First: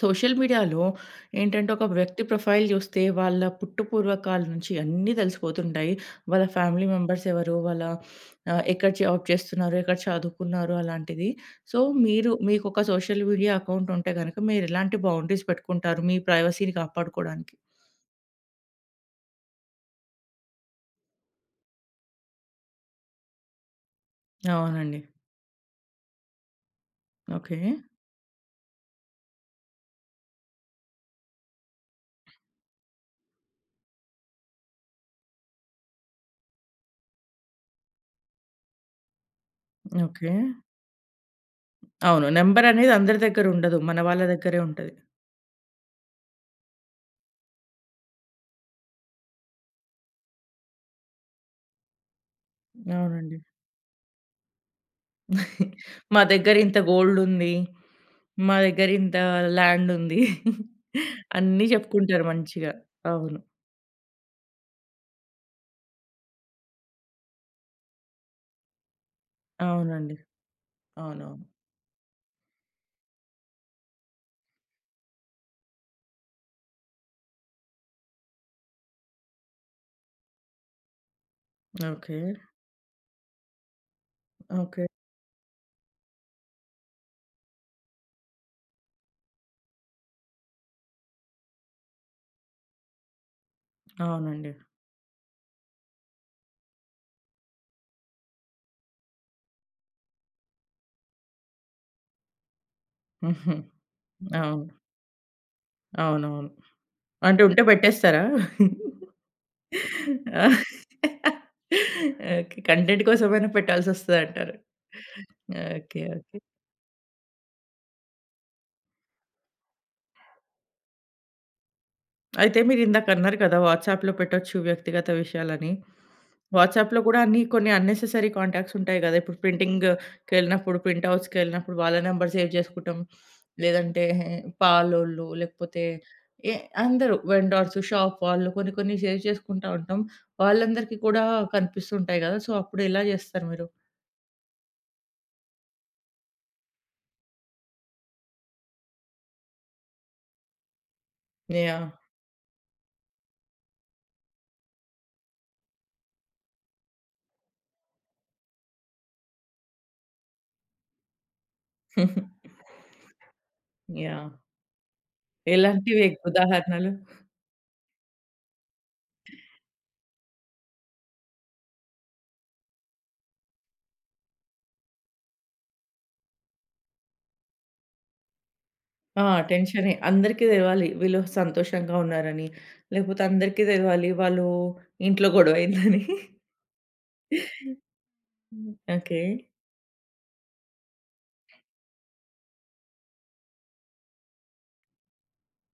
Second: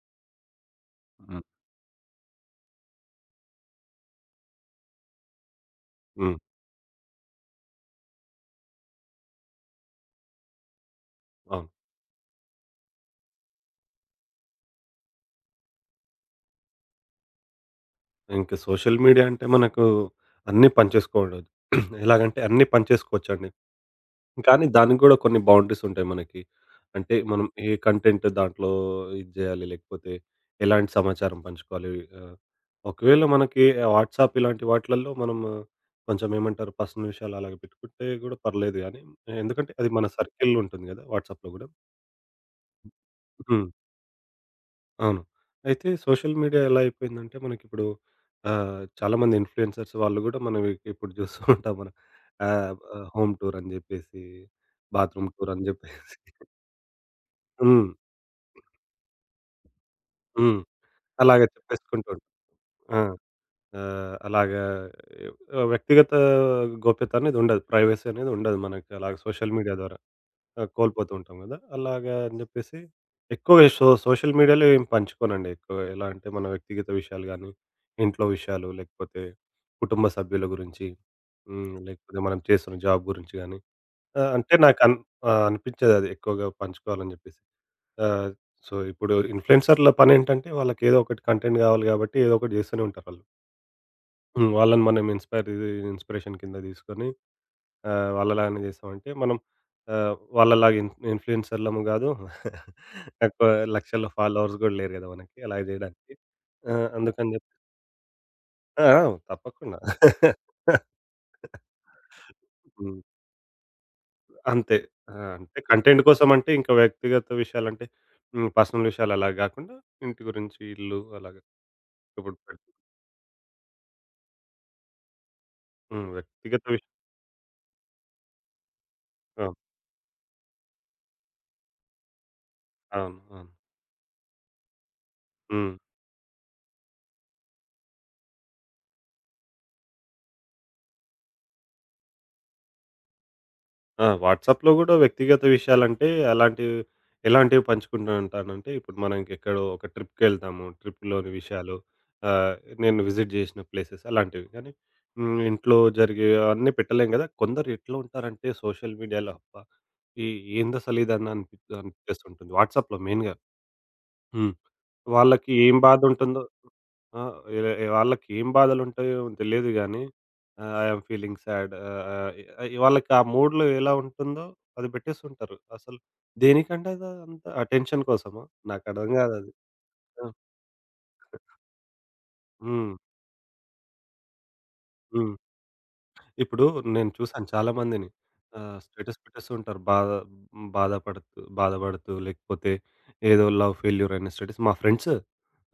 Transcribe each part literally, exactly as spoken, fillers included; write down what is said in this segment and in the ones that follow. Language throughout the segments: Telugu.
సోషల్ మీడియాలో హ్మ్. ఏంటంటే, ఒక వ్యక్తి ప్రొఫైల్ జూస్తే వాళ్ళ పుట్టుపూర్వకాల నుంచి అన్నీ తెలిసిపోతుంటాయి. హ్మ్. వాళ్ళ ఫ్యామిలీ మెంబర్స్ ఎవరు? వాళ్ళ ఆహ్, ఎక్కడ జాబ్ చేస్తున్నారు? ఎక్కడ చదువుకున్నారు? అలాంటిది. అవును. సో, మీరు మీకొక సోషల్ మీడియా అకౌంట్ ఉంటే గనక మీరెలాంటి బౌండరీస్ పెట్టుకుంటారు మీ ప్రైవసీని కాపాడుకోడానికి? ఇంక సోషల్ మీడియా అంటే మనకు అన్నీ పనిచేసుకోవడం ఎలాగంటే అన్నీ పనిచేసుకోవచ్చండి. కానీ దానికి అవునండి. గూడా కొన్ని బౌండరీస్ ఉంటాయి మనకి. అంటే మనం ఓకే. ఏ కంటెంట్ దాంట్లో ఇది జేయాలి, లేకపోతే ఎలాంటి సమాచారం పంచుకోవాలి. ఆహ్, ఒకవేళ మనకి వాట్సాప్ ఇలాంటి వాటిలల్లో మనం ఆ, కొంచెం ఏమంటారు పర్సనల్ విషయాలు అలాగ పెట్టుకుంటే గూడా పర్లేదు గానీ, ఎందుకంటే అది మన ఓకే. సర్కిల్ ఉంటుంది గదా! వాట్సాప్‌లో గూడా. అవును. నంబర్ అనేది అందరి దగ్గర హ్మ్. ఉండదు. మన వాళ్ళ దగ్గరే ఉంటది. అవును. అయితే సోషల్ మీడియా ఎలా అయిపోయిందంటే మనకిప్పుడు ఆహ్, చాలామంది ఇన్‌ఫ్లుయెన్సర్స్ వాళ్ళు గూడా మనవి ఇప్పుడు జూస్తూ ఉంటాం మనం. ఆహ్, ఆహ్, హోమ్ అవునండి. టూర్ అని జెప్పేసి, బాత్రూమ్ టూర్ అని జెప్పేసి మా దగ్గర ఇంత గోల్డ్ ఉంది. హ్మ్. మా దగ్గర ఇంత ల్యాండ్ ఉంది. హ్మ్. అలాగే అన్నీ చెప్పేసుకుంటూ చెప్పుకుంటారు ఉంటాం. మంచిగా. ఆ! అవును. ఆ! అలాగా ఆహ్, వ్యక్తిగత గోప్యత అనేది ఉండదు. ప్రైవసీ అనేది ఉండదు మనకి అలాగ సోషల్ మీడియా ద్వారా. అవునండి. ఆహ్, కోల్పోతూ ఉంటాం అవునవును. గదా! అలాగా అని జెప్పేసి ఎక్కువగా సో సోషల్ మీడియాలో ఏం పంచుకోనండి ఎక్కువగా. ఎలా అంటే మన వ్యక్తిగత విషయాలు గానీ, ఇంట్లో విషయాలు లేకపోతే కుటుంబ సభ్యుల గురించి, హ్మ్. ఓకే. లేకపోతే మనం చేస్తున్న జాబ్ గురించి గానీ ఆహ్, అంటే నాకు ఓకే. అన్ ఆహ్, అనిపించదది ఎక్కువగా పంచుకోవాలని జెప్పేసి. ఆహ్, సో ఇప్పుడు ఇన్‌ఫ్లుయెన్సర్‌ల పనేంటంటే వాళ్ళకేదో ఒకటి కంటెంట్ గావాలి గాబట్టి ఏదో ఒకటి జేస్తూనే ఉంటారు ఆళ్ళు. హ్మ్. అవునండి. వాళ్ళని మనం ఇన్‌స్పైర్ ఇది ఇన్‌స్పిరేషన్ కింద తీసుకొని ఆహ్, వాళ్ళలాగానే చేసామంటే మనం ఆహ్, వాళ్ళలాగా ఇన్ ఇన్‌ఫ్లుయెన్సర్‌లము గాదు. ఎక్కువ హుహు. లక్షల్లో ఫాలోవర్స్ అవును. గూడా లేరు గదా! మనకి అలా జేయడానికి. అవునవును. ఆ! అందుకని అంటే జెప్పి ఉంటే పెట్టేస్తారా? ఆ! ఆ! తప్పకుండా. ఓకే. హ్మ్. కంటెంట్ కోసమైనా పెట్టాల్సొస్తదంటారు. అంతే. ఆ! అంటే కంటెంట్ ఓకే. ఓకే. కోసమంటే ఇంకా వ్యక్తిగత విషయాలంటే హ్మ్. పర్సనల్ విషయాలు అలా గాకుండా ఇంటి గురించి, ఇల్లు అలాగా ఇప్పుడు అయితే పెట్ మీరిందాక అన్నారు కదా! వాట్సాప్‌లో పెట్టొచ్చు వ్యక్తిగత విషయాలని. హ్మ్. వ్యక్తిగత విషయం. వాట్సాప్‌లో కూడా అన్ని కొన్ని అన్నెసెసరీ కాంటాక్ట్స్ ఉంటాయి గదా! ఇప్పుడు ఆ! ప్రింటింగ్‌కెళ్ళినప్పుడు, ప్రింట్ హౌస్‌కెళ్ళినప్పుడు వాళ్ళ నంబర్ సేవ్ చేసుకుంటాం. అవును. అవును. లేదంటే పాలోళ్ళు, హ్మ్. లేకపోతే ఏ అందరూ వెండార్స్, షాప్ వాళ్ళు కొన్ని కొన్ని సేవ్ చేసుకుంటా ఉంటాం. వాళ్ళందరికీ కూడా కనిపిస్తుంటాయి గదా! సో, అప్పుడు ఎలా జేస్తారు మీరు? ఆ! వాట్సాప్‌లో గూడా వ్యక్తిగత విషయాలంటే అలాంటివి ఎలాంటివి పంచుకుంటూ ఉంటానంటే, ఇప్పుడు మనకెక్కడో ఒక ట్రిప్‌కెళ్తాము. ట్రిప్‌లోని విషయాలు, యాహ్! ఆహ్, నేను విజిట్ జేసిన ప్లేసెస్ అలాంటివి. కానీ హ్మ్. ఇంట్లో జరిగే అన్నీ పెట్టలేం గదా! కొందరు ఎట్లా ఉంటారంటే సోషల్ మీడియాలో అబ్బా! ఈ ఏందసలు ఇదని అనిపి యాహ్! అనిపిస్తుంటుంది. వాట్సాప్‌లో మెయిన్‌గా. హ్మ్. వాళ్ళకి ఏం ఎలాంటివి ఎ బాధుంటుందో ఉదాహరణలు? ఆ! ఇలా వాళ్ళకేం బాధలుంటాయో తెలీదు గానీ, ఆహ్, ఐ యామ్ ఫీలింగ్ సాడ్ ఆహ్, ఆహ్, ఇ వాళ్ళకి ఆ మూడ్‌లో ఎలా ఉంటుందో అది పెట్టేస్తుంటారు. అసలు దేనికంటే అదంతా అటెన్షన్ కోసమా? నాకర్థం ఆ! గాదది. టెన్షనే. ఆ! అందరికీ తెలవాలి. వీళ్ళు సంతోషంగా ఉన్నారని, హ్మ్. లేకపోతే అందరికీ తెలవాలి వాళ్ళు ఇంట్లో హ్మ్. గొడవయిందని. ఇప్పుడు నేను చూసాను చాలామందిని. ఆహ్, స్టేటస్ ఓకే. పెట్టేస్తూ ఉంటారు. బాధ బాధపడుతూ, బాధపడుతూ లేకపోతే ఏదో లవ్ ఫెయిల్యూర్ అనే స్టేటస్. మా ఫ్రెండ్స్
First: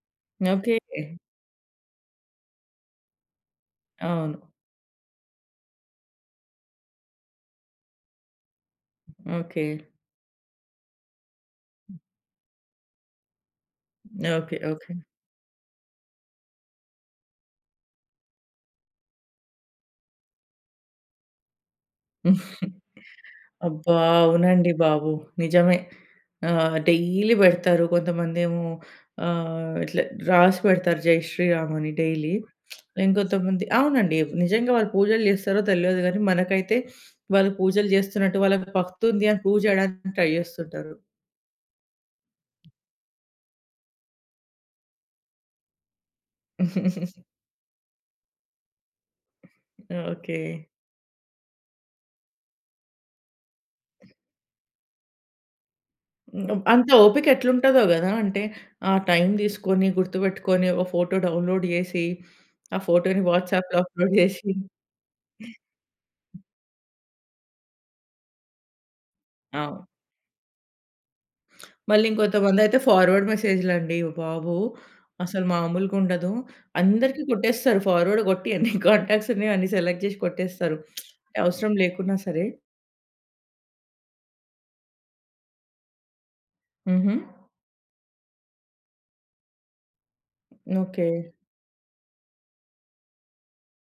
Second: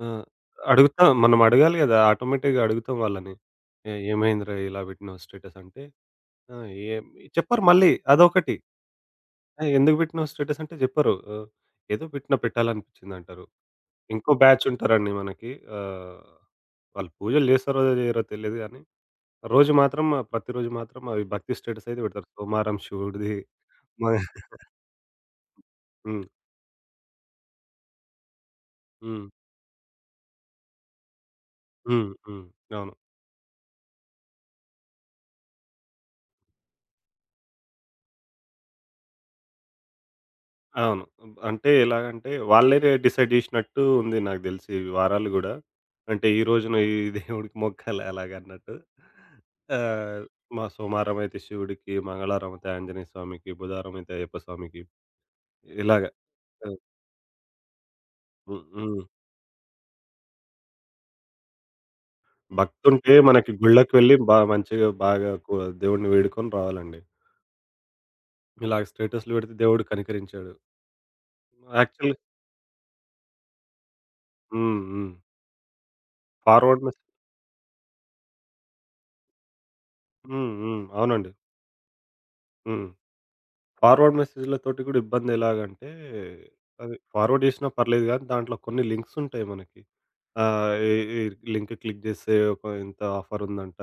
ఆహ్, ఓకే. అడుగుతాం మనం అడగాలి కదా! ఆటోమేటిక్‌గా అడుగుతాం వాళ్ళని. "ఏ అవును. ఏమైందిరా ఇలా పెట్టినావు స్టేటస్" అంటే ఆ! ఏం చెప్పరు మళ్ళీ అదొకటి. ఓకే. "ఏయ్! ఎందుకు పెట్టినావు స్టేటస్" అంటే చెప్పరు. ఆహ్, "ఏదో పెట్టిన పెట్టాలనిపించిందంటారు." ఇంకో ఓకే. Batch okay. ఉంటారండి మనకి. ఆహ్, వాళ్ళు పూజలు చేస్తారో చేయరో తెలీదు గానీ రోజు మాత్రం ఆ, ప్రతిరోజు మాత్రం అవి భక్తి స్టేటస్ అయితే పెడతారు. 'సోమారం శివుడిది' అబ్బా! మ అవునండి బాబు. నిజమే. హ్మ్. ఆహ్, డైలీ పెడతారు. కొంతమందేమో హ్మ్. ఆహ్, ఇట్లా రాసి పెడతారు జై శ్రీరామ్ అని హ్మ్. డైలీ. హ్మ్. అవును. ఇంకొంతమంది అవునండి. నిజంగా వాళ్ళు పూజలు చేస్తారో తెల్వదు గానీ, మనకైతే వాళ్ళు పూజలు చేస్తున్నట్టు వాళ్ళకి భక్తి ఉంది అని ప్రూవ్ చేయడానికి ట్రై చేస్తుంటారు. అవును. అంటే ఎలాగంటే వాళ్ళే డిసైడ్ జేసినట్టు ఉంది నాకు తెలిసి ఈ వారాలు గూడా. అంటే ఈ రోజున ఈ దేవుడికి మొక్కాలి అలాగన్నట్టు. ఆహ్, ఓకే. మా సోమవారం అయితే శివుడికి, మంగళవారం అయితే ఆంజనేయ స్వామికి, బుధవారం అయితే అయ్యప్ప స్వామికి ఇలాగ. హ్మ్. హ్మ్. అంత ఓపిక ఎట్లుంటదో గదా! అంటే ఆ హ్మ్. టైం తీసుకొని, గుర్తుపెట్టుకొని, ఒక ఫోటో డౌన్‌లోడ్ చేసి, ఆ భక్తుంటే ఫోటోని మనకి వాట్సాప్‌లో గుళ్ళకి అప్‌లోడ్ వెళ్ళి బా చేసి మంచిగా బాగా కు దేవుడిని వేడుకొని రావాలండి. ఇలాగ స్టేటస్‌లు పెడితే అవును. దేవుడు కనికరించాడు. మళ్ళీ యాక్చువల్‌గా ఇంకొంతమందయితే ఫార్వర్డ్ మెసేజ్‌లండి బాబు! హ్మ్. హ్మ్. అసలు మామూలుగుండదు. ఫార్వర్డ్ మెస్ అందరికి కొట్టేస్తారు ఫార్వర్డ్ కొట్టి అన్ని కాంటాక్ట్స్ ఉన్నాయి అన్ని సెలెక్ట్ చేసి హ్మ్. కొట్టేస్తారు. హ్మ్. అవునండి. అవసరం లేకున్నా సరే. హ్మ్. ఫార్వర్డ్ మెసేజ్‌లతోటి కూడా ఇబ్బందెలాగంటే, అది హుహు. ఫార్వర్డ్ చేసినా పర్లేదు గానీ, దాంట్లో కొన్ని లింక్స్ ఉంటాయి మనకి. ఆహ్, ఈ ఓకే. ఈ లింక్ క్లిక్ చేస్తే ఒక ఇంత ఆఫర్ ఉందంట,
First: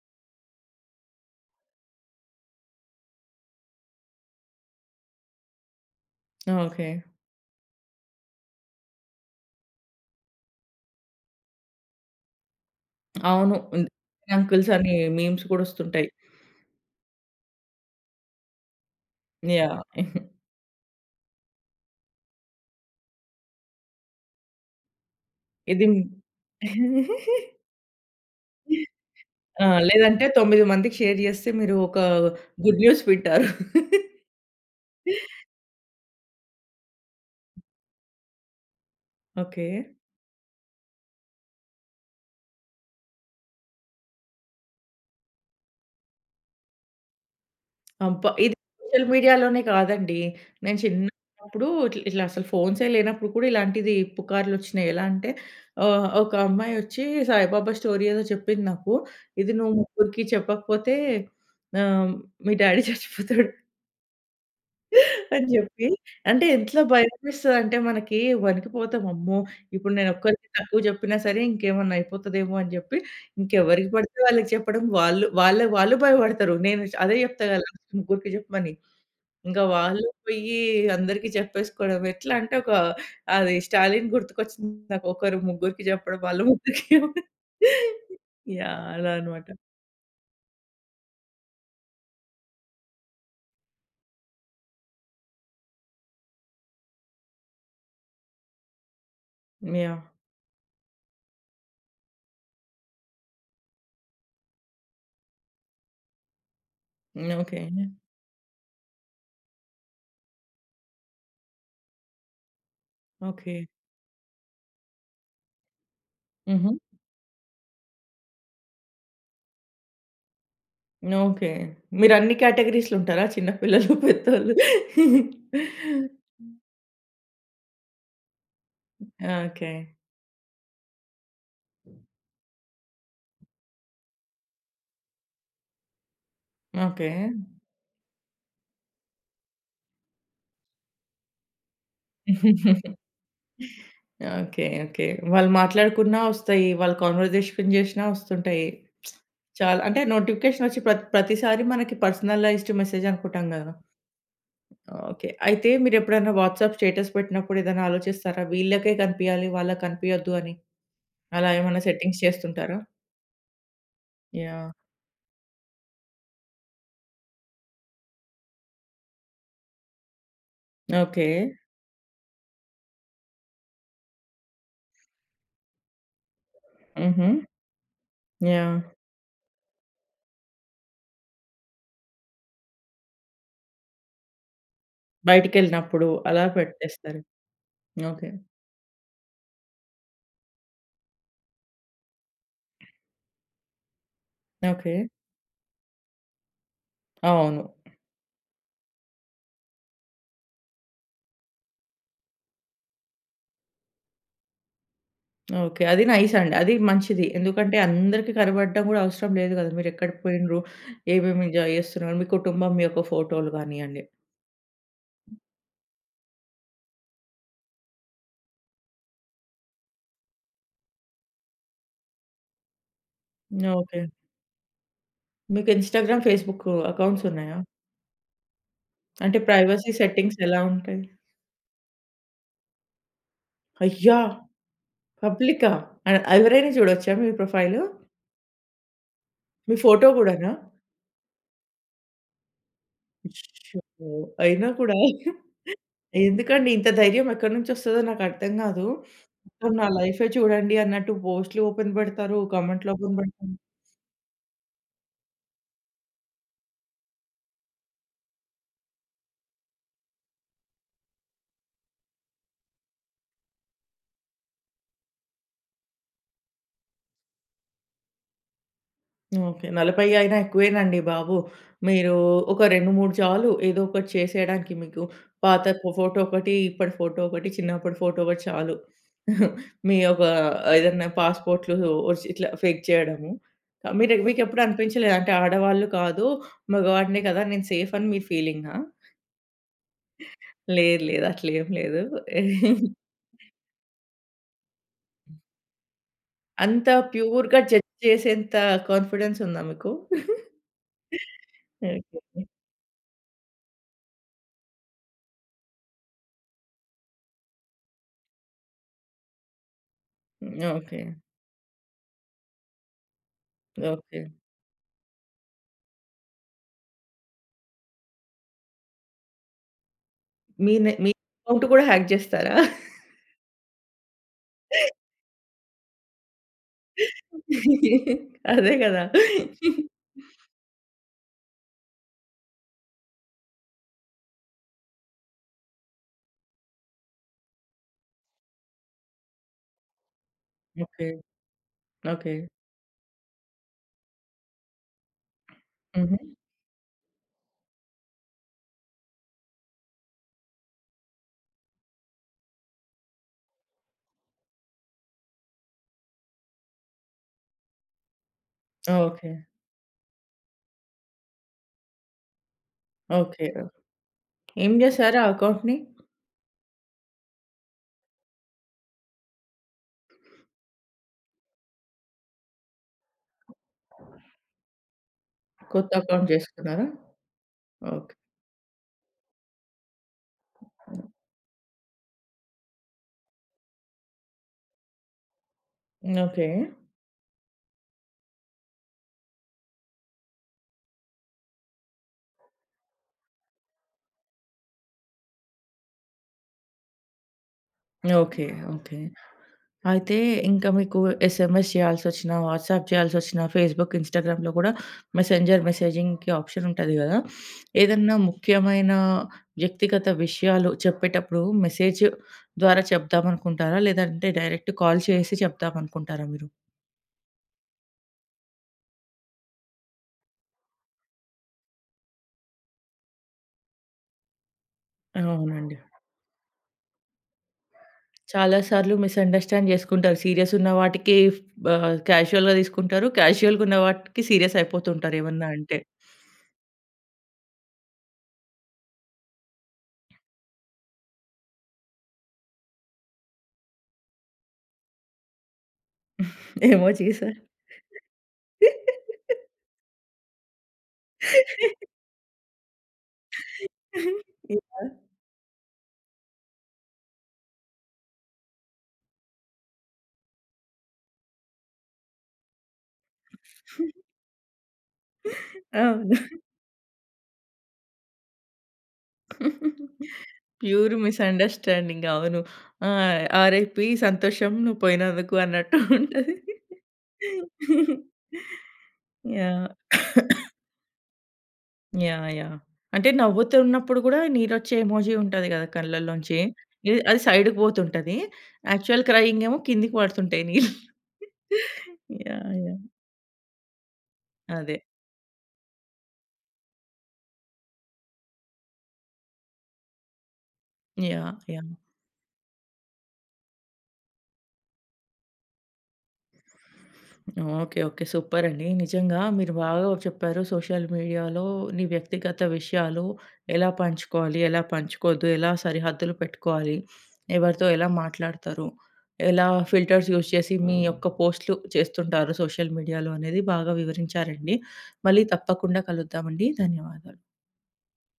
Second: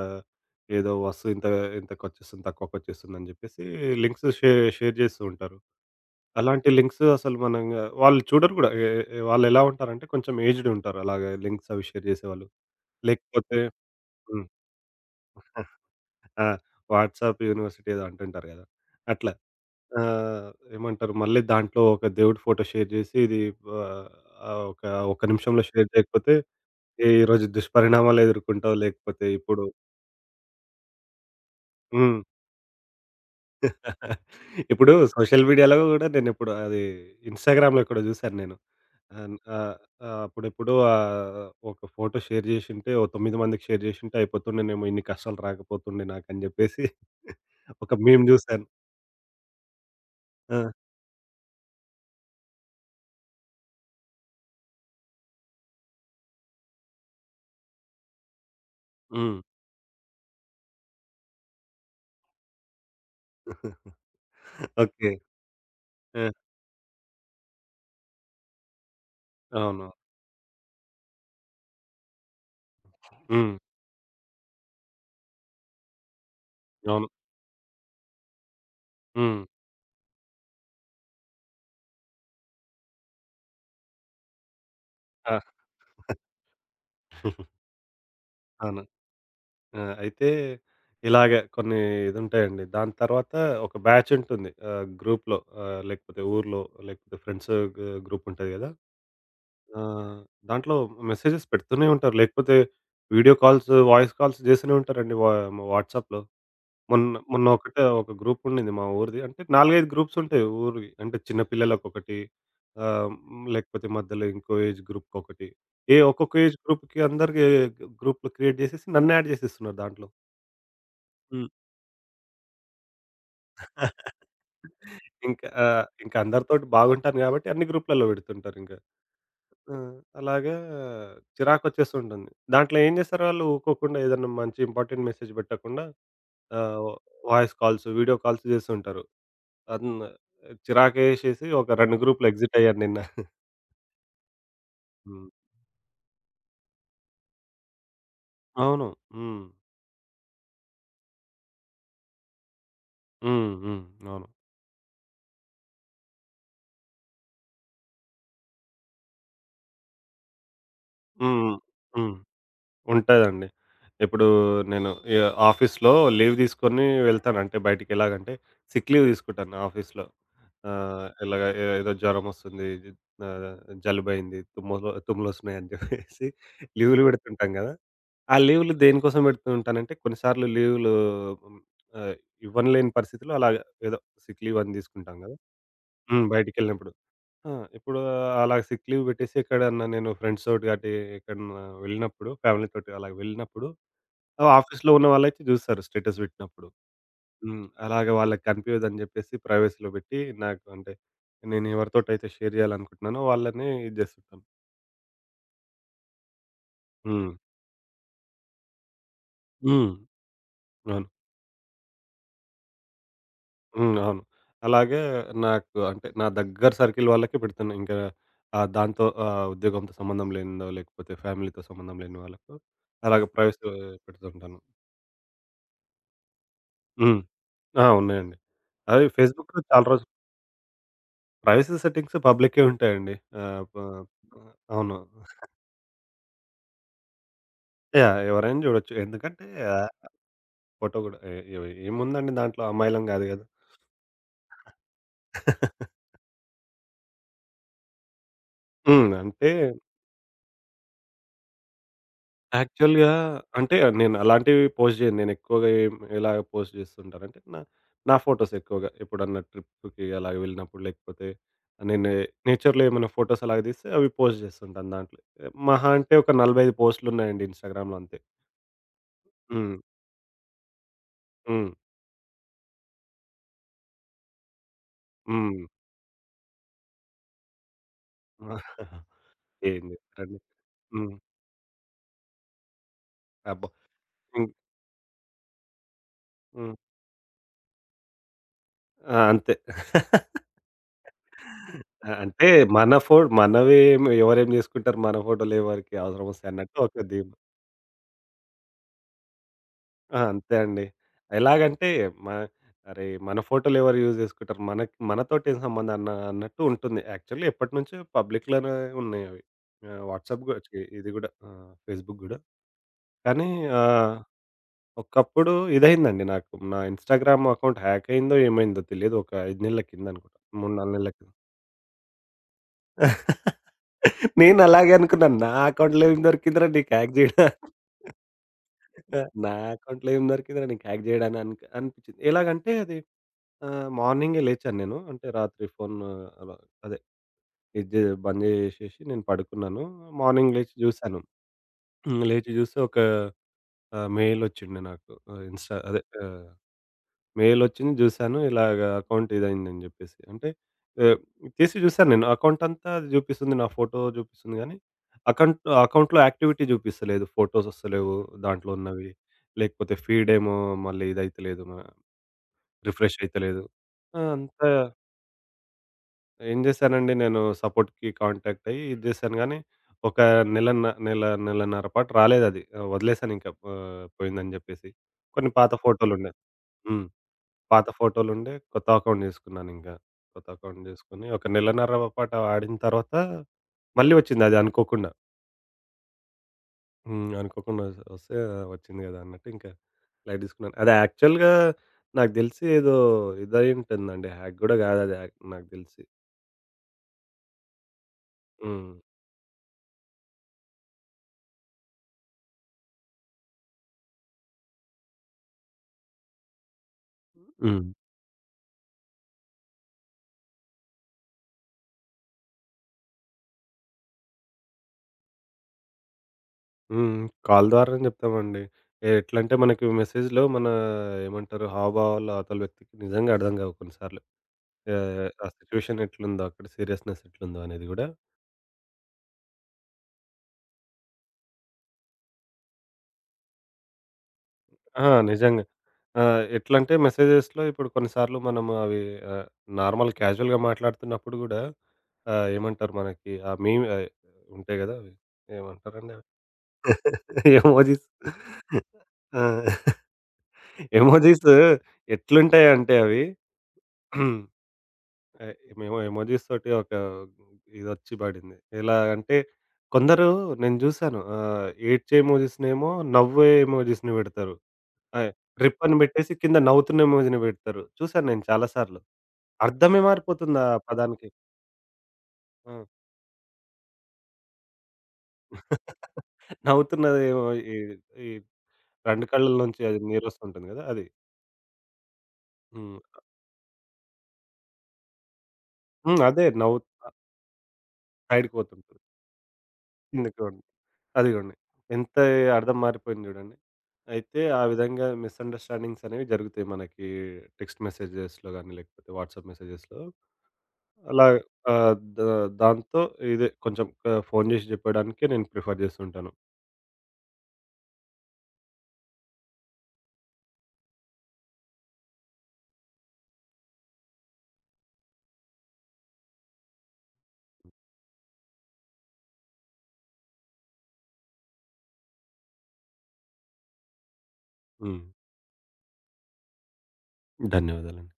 ఏదో వస్తువు ఇంత ఇంతకొచ్చేస్తుంది, తక్కువకొచ్చేస్తుందని చెప్పేసి లింక్స్ షే షేర్ చేస్తూ ఉంటారు. అలాంటి ఓకే. లింక్స్ అసలు మనంగా వాళ్ళు చూడరు కూడా. ఎ ఎ వాళ్ళెలా ఉంటారంటే కొంచెం ఏజ్డ్ ఉంటారు అలాగా లింక్స్ అవి షేర్ చేసేవాళ్ళు. అవును. లేకపోతే హ్మ్. హ్మ్. అంకుల్స్ అని మీమ్స్ కూడా వస్తుంటాయి. ఆ! వాట్సాప్ యూనివర్సిటీ ఏదో అంటుంటారు గదా! అట్లా. యాహ్! ఆహ్, ఏమంటారు మళ్ళీ దాంట్లో ఒక దేవుడి ఫోటో షేర్ జేసి ఇది ఆహ్, ఆహ్, ఒక ఒక్క నిమిషంలో ఇది షేర్ జేయకపోతే ఈ రోజు దుష్పరిణామాలు ఎదుర్కొంటావు లేకపోతే ఇప్పుడు ఆ! లేదంటే తొమ్మిది మందికి షేర్ చేస్తే మీరు ఒక హ్మ్. గుడ్ న్యూస్ వింటారు. ఇప్పుడు సోషల్ మీడియాలో గూడా నేనెప్పుడు అది ఇన్‌స్టాగ్రామ్‌లో ఎక్కడో జూసాను నేను. ఆహ్, ఓకే. ఆహ్, ఆహ్, అప్పుడెప్పుడో ఆహ్, ఒక ఫోటో షేర్ జేషుంటే ఓ తొమ్మిది మందికి షేర్ జేషుంటే అయిపోతుండేనేమో ఇన్ని కష్టాలు రాకపోతుండే నాకని జెప్పేసి ఒక మీమ్ అబ్బా! ఇది జూసాను. సోషల్ మీడియాలోనే కాదండి. ఆ! నేను చిన్నప్పుడు ఇట్లా ఇట్లా అసలు ఫోన్సే లేనప్పుడు కూడా ఇలాంటిది పుకార్లొచ్చినాయి. ఎలా అంటే ఆహ్, ఒక అమ్మాయి వచ్చి సాయిబాబా స్టోరీ ఏదో చెప్పింది నాకు. హ్మ్. ఇది నువ్వు ముగ్గురికి చెప్పకపోతే ఆహ్, మీ డ్యాడీ చచ్చిపోతాడు ఓకే. అని చెప్పి ఆ! అంటే ఎంత భయమేస్తదంటే మనకి వణికిపోతాం. అమ్మో! అవును. ఇప్పుడు నేను ఒక్కరికి తక్కువ చెప్పినా సరే ఇంకేమన్నా అయిపోతదేమో అని చెప్పి హ్మ్. ఇంకెవరికి పడితే వాళ్ళకి చెప్పడం వాళ్ళు వాళ్ళ వాళ్ళు భయపడతారు. నేను అవును. అదే చెప్తా కదా! ముగ్గురికి చెప్పమని. హ్మ్. ఇంకా వాళ్ళు పోయి అందరికి చెప్పేసుకోవడం. ఎట్లా అంటే ఒక అది 'స్టాలిన్' గుర్తుకొచ్చింది నాకు. ఆ! ఒకరు ముగ్గురికి చెప్పడం, వాళ్ళు ముగ్గురికి అవును. యాహ్! అలా అనమాట. ఆ! అయితే ఇలాగ కొన్ని ఇదుంటాయండి. దాని తర్వాత ఒక బ్యాచ్ ఉంటుంది. ఆహ్, గ్రూప్‌లో ఆహ్, లేకపోతే ఊర్లో లేకపోతే ఫ్రెండ్స్ గ్ గ్రూప్ ఉంటది గదా! ఆ! యాహ్! దాంట్లో మెసేజెస్ పెడుతూనే ఉంటారు. లేకపోతే వీడియో కాల్స్, వాయిస్ కాల్స్ జేస్తూనే ఉంటారండి వా వాట్సాప్‌లో. మొన్న మొన్న ఓకే. ఒకటే ఒక గ్రూప్ ఉండింది మా ఊరిది. అంటే నాలుగు, ఐదు గ్రూప్స్ ఉంటాయి ఊరివి. అంటే చిన్న పిల్లలకొకటి ఆహ్, హ్మ్, ఓకే. లేకపోతే మధ్యలో ఇంకో ఏజ్ గ్రూప్‌కొకటి. ఏ ఒక్కొక్క ఏజ్ హుహు. గ్రూప్‌కి అందరికి గ్రూప్‌లు క్రియేట్ చేసేసి నన్ను యాడ్ చేసేస్తున్నారు దాంట్లో. హ్మ్. ఓకే. మీరు అన్ని కేటగరీస్‌లో ఉంటారా? చిన్న పిల్లలు, పెద్దోళ్ళు. ఇంకా ఆహ్, ఇంకా అందరితోటి బాగుంటాను కాబట్టి అన్ని గ్రూప్‌లలో పెడుతుంటారింక. ఓకే. ఆ! అలాగా చిరాకొచ్చేస్తుంటుంది. దాంట్లో ఏం చేస్తారు వాళ్ళు ఊకోకుండా ఏదన్నా మంచి ఇంపార్టెంట్ మెసేజ్ పెట్టకుండా ఆహ్, okay. Voice calls, video calls చేస్తుంటారు. అన్ చిరాకేసేసి ఒక రెండు గ్రూప్‌లు ఎగ్జిట్ అయ్యాను నిన్న. ఓకే. ఓకే. హ్మ్. వాళ్ళు మాట్లాడుకున్నా వస్తాయి. వాళ్ళు కన్వర్జేషన్ చేషినా వస్తుంటాయి. అవును. హ్మ్. చాలా అంటే నోటిఫికేషనొచ్చి ప్రత్ ప్రతిసారి మనకి పర్సనలైజ్డ్ మెసేజ్ అనుకుంటాం హ్మ్. గదా! హ్మ్. అవును. ఓకే. అయితే మీరెప్పుడైనా వాట్సాప్ స్టేటస్ పెట్టినప్పుడు ఏదైనా ఆలోచిస్తారా? వీళ్ళకే కనిపియాలి, వాళ్ళకి కనిపియొద్దు అని. అలా హ్మ్. ఏమన్నా హ్మ్. సెట్టింగ్స్ చేస్తుంటారా? ఉంటదండి. ఇప్పుడు యాహ్! నేను ఈ ఆఫీస్‌లో లీవ్ తీసుకొని వెళ్తాను. అంటే బయటికి ఎలాగంటే సిక్ లీవ్ తీసుకుంటాను ఆఫీస్‌లో. ఆహ్, ఓకే. ఇలాగ ఏ ఏదో జ్వరమొస్తుంది. ఆహ్, జలుబయింది. తుమ్ములు తుమ్ములొస్తున్నాయని చెప్పేసి లీవ్‌లు హుహు. పెడుతుంటాం కదా! ఆ లీవ్‌లు యాహ్! దేనికోసం పెడుతూ ఉంటానంటే, కొన్నిసార్లు లీవ్‌లు హ్మ్, ఆహ్, ఇవ్వనులేని పరిస్థితిలో అలాగా ఏదో సిక్ లీవ్ అని తీసుకుంటాం గదా! బయటికెళ్ళినప్పుడు హ్మ్. అలా బయటికెళ్ళినప్పుడు. పెట్టేస్తారు. ఆ! ఇప్పుడు ఓకే. అలా సిక్ లీవ్ పెట్టేసి ఎక్కడన్నా నేను ఫ్రెండ్స్‌తోటి అటు ఎక్కడన్నా వెళ్ళినప్పుడు, ఫ్యామిలీతోటి అలా వెళ్ళినప్పుడు ఆఫీస్‌లో ఓకే. ఉన్న వాళ్ళైతే జూస్తారు స్టేటస్ పెట్టినప్పుడు. అవును. హ్మ్. అలాగే వాళ్ళకి కనిపియదని జెప్పేసి ప్రైవసీలో పెట్టి నాకు అంటే, నేను ఎవరితోటైతే షేర్ జేయాలనుకుంటున్నానో వాళ్ళనే ఇది జేస్తుంటాను. ఓకే. అది నైస్ అండి. అది మంచిది. హ్మ్. ఎందుకంటే అందరికి కనబడడం గూడా అవసరం లేదు గదా! హ్మ్. మీరెక్కడికి పోయిండ్రు, అవును. ఏమేమి ఎంజాయ్ జేస్తున్నారు, మీ కుటుంబం మీ యొక్క ఫోటోలు హ్మ్. గానియ్యండి. అవును. అలాగే నాకు అంటే నా దగ్గర సర్కిల్ వాళ్ళకే పెడుతున్నా. ఇంకా ఆహ్, దాంతో ఆహ్, ఉద్యోగంతో సంబంధం లేనిదో, లేకపోతే ఫ్యామిలీతో సంబంధం లేని వాళ్ళకు అలాగే ప్రైవసీ ఓకే. పెడుతుంటాను. మీకు ఇన్‌స్టాగ్రామ్, ఫేస్‌బుక్ హ్మ్. అకౌంట్స్ ఉన్నాయా? ఆ! ఉన్నాయండి. అవి అంటే ఫేస్‌బుక్‌లో చాలా ప్రైవసీ రోజులు సెట్టింగ్స్ ఎలా ఉంటాయి? ప్రైవసీ సెట్టింగ్స్ పబ్లిక్‌కే ఉంటాయండి. ఆహ్, ప అయ్యా! అవును. పబ్లికా? ఆహ్, ఎవరైనా చూడొచ్చా మీ ప్రొఫైలు? యాహ్! ఎవరైనా చూడొచ్చు. ఎందుకంటే మీ ఆహ్, ఫోటో గూడానా? ఫోటో కూడా ఏ ఏ- ఏముందండి దాంట్లో అమ్మాయిలం కాదు కదా! అయ్యో! అయినా కూడా ఎందుకండి ఇంత ధైర్యం ఎక్కడి నుంచొస్తదో నాకర్థం గాదు. హ్మ్. అంటే మొత్తం నా లైఫే చూడండి అన్నట్టు పోస్ట్‌లు ఓపెన్ బెడతారు, కామెంట్లు యాక్చువల్‌గా ఓపెన్ బెడతారు. అంటే నేను అలాంటివి పోస్ట్ చేయను. నేను ఎక్కువగా ఏం ఎలా పోస్ట్ చేస్తుంటానంటే, నా నా ఫోటోస్ ఎక్కువగా ఎప్పుడన్నా ట్రిప్‌కి అలాగ వెళ్ళినప్పుడు, లేకపోతే నేను నేచర్‌లో ఏమైనా ఫోటోస్ అలాగ తీస్తే అవి పోస్ట్ చేస్తుంటాను దాంట్లో. మహా అంటే ఒక నలభై ఐదు పోస్టులు ఉన్నాయండి ఇన్‌స్టాగ్రామ్‌లో అంతే. ఓకే. హ్మ్. నలభై అయినా ఎక్కువేనండి బాబు. హ్మ్. మీరు ఒక రెండు, మూడు చాలు. ఏదో ఒకటి చేసేయడానికి మీకు. హ్మ్. పాత ఫో ఫోటో ఒకటి, ఇప్పటి ఫోటో ఒకటి, చిన్నప్పటి ఫోటో ఒకటి చాలు. ఏం మీ ఒక చేస్తారండి. ఏదన్నా హ్మ్. పాస్‌పోర్ట్‌లు ఒరిజి ఇట్లా ఫేక్ చేయడము. అబ్బో! కా- మీరు హ్మ్. మీకెప్పుడు అనిపించలేదా? అంటే ఆడవాళ్ళు కాదు, హ్మ్. మగవాడినే కదా! నేను సేఫ్ అని మీ ఫీలింగా? ఆ! అంతే. లేదు. లేదు. అట్లేం లేదు. ఆ! అంటే మన ఫో మనవి ఎవరేం చేసుకుంటారు? మన ఫోటోలు ఎవరికి అవసరం వస్తాయి అన్నట్టు అంత ఒక ది ప్యూర్‌గా జడ్జ్ చేసేంత కాన్ఫిడెన్స్ ఉందా మీకు? ఆ! అంతే అండి. ఎలాగంటే మ ఓకే. అరే! మన ఫోటోలు ఎవరు యూజ్ జేసుకుంటారు? మనకి మనతోటి ఏం సంబంధం అన్న అన్నట్టు ఉంటుంది. యాక్చువల్లీ ఎప్పటినుంచో పబ్లిక్‌లోనే ఉన్నాయి అవి. ఆహ్, వాట్సాప్ గూడా ఛీ ఓకే. ఇది గూడా ఆహ్, ఫేస్‌బుక్ గూడా. కానీ ఆహ్, ఓకే. ఒకప్పుడు ఇదయిందండి నాకు. నా ఇన్‌స్టాగ్రామ్ అకౌంట్ హ్యాక్ అయిందో, ఏమైందో తెలియదు. ఒక ఐదు నెలల కింద అనుకుంటా. మూడు, మీ నె నాలుగు మీ నెలల కింద. అకౌంట్ కూడా హ్యాక్ జేస్తారా? నేను అలాగే అనుకున్నాను. నా అకౌంట్‌లో ఏం దొరికిందిరా నీకు హ్యాక్ జేయడా అదే గదా! నా అకౌంట్‌లో ఏం దొరికిందిరా నీకు హ్యాక్ జేయడానికి అనిపించింది. ఎలాగంటే అది ఆ! మార్నింగే లేచాను నేను. అంటే రాత్రి ఫోన్ అలా అదే ఇది జే బంద్ జేసేసి నేను పడుకున్నాను. మార్నింగ్ లేచి ఓకే. జూసాను. హ్మ్. ఓకే. లేచి జూస్తే ఒక ఆహ్, మెయిల్ ఒచ్చిండే నాకు. ఆహ్, ఇన్‌స్టా అదే హుహు. ఆహ్, మెయిల్ ఒచ్చింది జూసాను. ఇలాగ అకౌంట్ ఇదయిందని జెప్పేసి. అంటే ఆహ్, తీసి జూసాను నేను. అకౌంట్ అంతా జూపిస్తుంది. నా ఫోటో జూపిస్తుంది గానీ, అకౌంట్ అకౌంట్‌లో యాక్టివిటీ జూపిస్తలేదు. ఫోటోస్ ఒస్తలేవు దాంట్లో ఉన్నవి. ఓకే. లేకపోతే ఫీడేమో మళ్ళీ ఇదైతలేదు. మ రిఫ్రెష్ ఓకే. అయితలేదు. ఆ! అంతా ఏం జేశారు ఆ అకౌంట్‌ని? ఏం జేశానండి నేను సపోర్ట్‌కి కాంటాక్ట్ అయ్యి ఇది జేశాను గానీ, ఒక నెలన్న నెల నెలన్నర పాటు రాలేదది. ఆహ్, వదిలేసానింక ఆహ్, పోయిందని జెప్పేసి. కొన్ని పాత కొత్త అకౌంట్ ఫోటోలుండే. జేసుకున్నారా? హ్మ్. పాత ఓకే. ఫోటోలుండే కొత్త అకౌంట్ జేసుకున్నానింక. కొత్త అకౌంట్ జేసుకొని ఒక నెలన్నర పాటు ఆడిన తర్వాత మళ్ళీ వచ్చిందది అనుకోకుండా. ఓకే. హ్మ్. అనుకోకుండా ఒస్ ఒస్తే వచ్చింది గదా! అన్నట్టు ఇంకా లైట్ తీసుకున్నాను. అది యాక్చువల్‌గా నాకు దెలిసి ఏదో ఇదయ్యుంటుందండి. హ్యాక్ గూడా గాదది యాక్ నాకు దెలిసి. ఓకే. హ్మ్. ఓకే. అయితే ఇంకా మీకు ఎస్ ఎం ఎస్ చేయాల్సొచ్చినా, వాట్సాప్ చేయాల్సొచ్చినా, ఫేస్‌బుక్, ఇన్‌స్టాగ్రామ్‌లో గూడా మెసెంజర్ మెసేజింగ్‌కి ఆప్షన్ ఉంటది గదా! హ్మ్. ఏదన్నా ముఖ్యమైన వ్యక్తిగత విషయాలు చెప్పేటప్పుడు మెసేజ్ ద్వారా చెప్దామనుకుంటారా? లేదంటే డైరెక్ట్ కాల్ చేసి చెప్దామనుకుంటారా మీరు? హ్మ్. కాల్ ద్వారానే జెప్తామండి. ఎట్లంటే మనకి మెసేజ్‌లో మన ఏమంటారు హావభావాలు అవతల వ్యక్తికి నిజంగా అర్థం గావు కొన్ని సార్లు. ఆహ్, ఆ అవునండి. సిట్యుయేషన్ ఎట్లుందో అక్కడ సీరియస్‌నెస్ ఎట్లుందో అనేది గూడా చాలా సార్లు మిస్‌అండర్‌స్టాండ్ జేసుకుంటారు. సీరియస్ ఉన్న వాటికి ఆహ్, క్యాజువల్‌గా తీసుకుంటారు. క్యాజువల్‌గా ఉన్న వాటికి సీరియస్ ఆ! అయిపోతుంటారు ఏమన్నా నిజంగా. అంటే. ఆహ్, ఎట్లంటే మెసేజెస్‌లో ఇప్పుడు కొన్ని సార్లు మనం అవి ఆహ్, నార్మల్ క్యాజువల్‌గా మాట్లాడుతున్నప్పుడు గూడా ఆహ్, ఏమంటారు మనకి ఆ మీమ్ ఆహ్, ఉంటాయి గదా! అవి ఏమంటారండి అవి? ఎమోజీసా? ఎమోజిస్. ఆ! ఎమోజిస్ ఎట్లుంటాయంటే అవి యాహ్! ఎ మేము ఎమోజీస్ తోటి ఒక ఇదొచ్చి పడింది. ఎలా అంటే కొందరు నేను చూసాను. ఆహ్, ఏడ్చే ఎమోజీస్‌నేమో నవ్వే ఎమోజీస్‌ని పెడతారు. ఆహ్, రిప్ అని అవును. పెట్టేసి కింద నవ్వుతున్న ఎమోజీని పెడతారు. చూసాను నేను చాలా సార్లు. అర్థమే మారిపోతుంది ఆ ప్యూర్ పదానికి. మిస్‌అండర్‌స్టాండింగ్ అవును. ఆ! ఆహ్, ఆర్ ఐ పీ సంతోషం నువ్వు పోయినందుకు అన్నట్టు ఉంటది. నవ్వుతున్నదేమో ఈ ఈ రెండు కళ్ళలో యాహ్! నుంచి అది నీరొస్తుంటుంది కదా! అది. యాహ్! యాహ్! హ్మ్. అంటే నవ్వుతున్నప్పుడు గూడా నీరొచ్చే ఎమోజీ ఉంటది గదా! హ్మ్. కళ్ళల్లోంచి. అదే నవ్వు ఇది అది సైడ్‌కి పోతుంటది. సైడ్‌కి పోతుంటుంది. యాక్చువల్ క్రయింగ్ ఏమో కిందికి పడుతుంటాయి ఎందుకోండి. నీళ్ళు. అదిగోండి. ఎంత యాహ్! అర్థం యాహ్! మారిపోయింది జూడండి. అయితే ఆ అదే. విధంగా మిస్‌అండర్‌స్టాండింగ్స్ అనేవి జరుగుతాయి మనకి టెక్స్ట్ మెసేజెస్‌లో గాని, లేకపోతే వాట్సాప్ మెసేజెస్‌లో. అలా యాహ్! యాహ్! ఆహ్, ద దాంతో ఇదే కొంచెం ఆహ్, ఫోను జేసి జెప్పడానికే నేను ప్రిఫర్ జేస్తుంటాను. ఓకే. ఓకే. సూపరండి. నిజంగా మీరు బాగా చెప్పారు. సోషల్ మీడియాలో నీ వ్యక్తిగత విషయాలు ఎలా పంచుకోవాలి, ఎలా పంచుకోవద్దు, ఎలా సరిహద్దులు పెట్టుకోవాలి, ఎవరితో ఎలా మాట్లాడతారు, ఎలా ఫిల్టర్స్ యూజ్ చేసి మీ యొక్క పోస్ట్‌లు చేస్తుంటారు సోషల్ మీడియాలో అనేది బాగా వివరించారండి. హ్మ్. మళ్ళీ తప్పకుండా కలుద్దామండి. ధన్యవాదాలు. ధన్యవాదాలండి.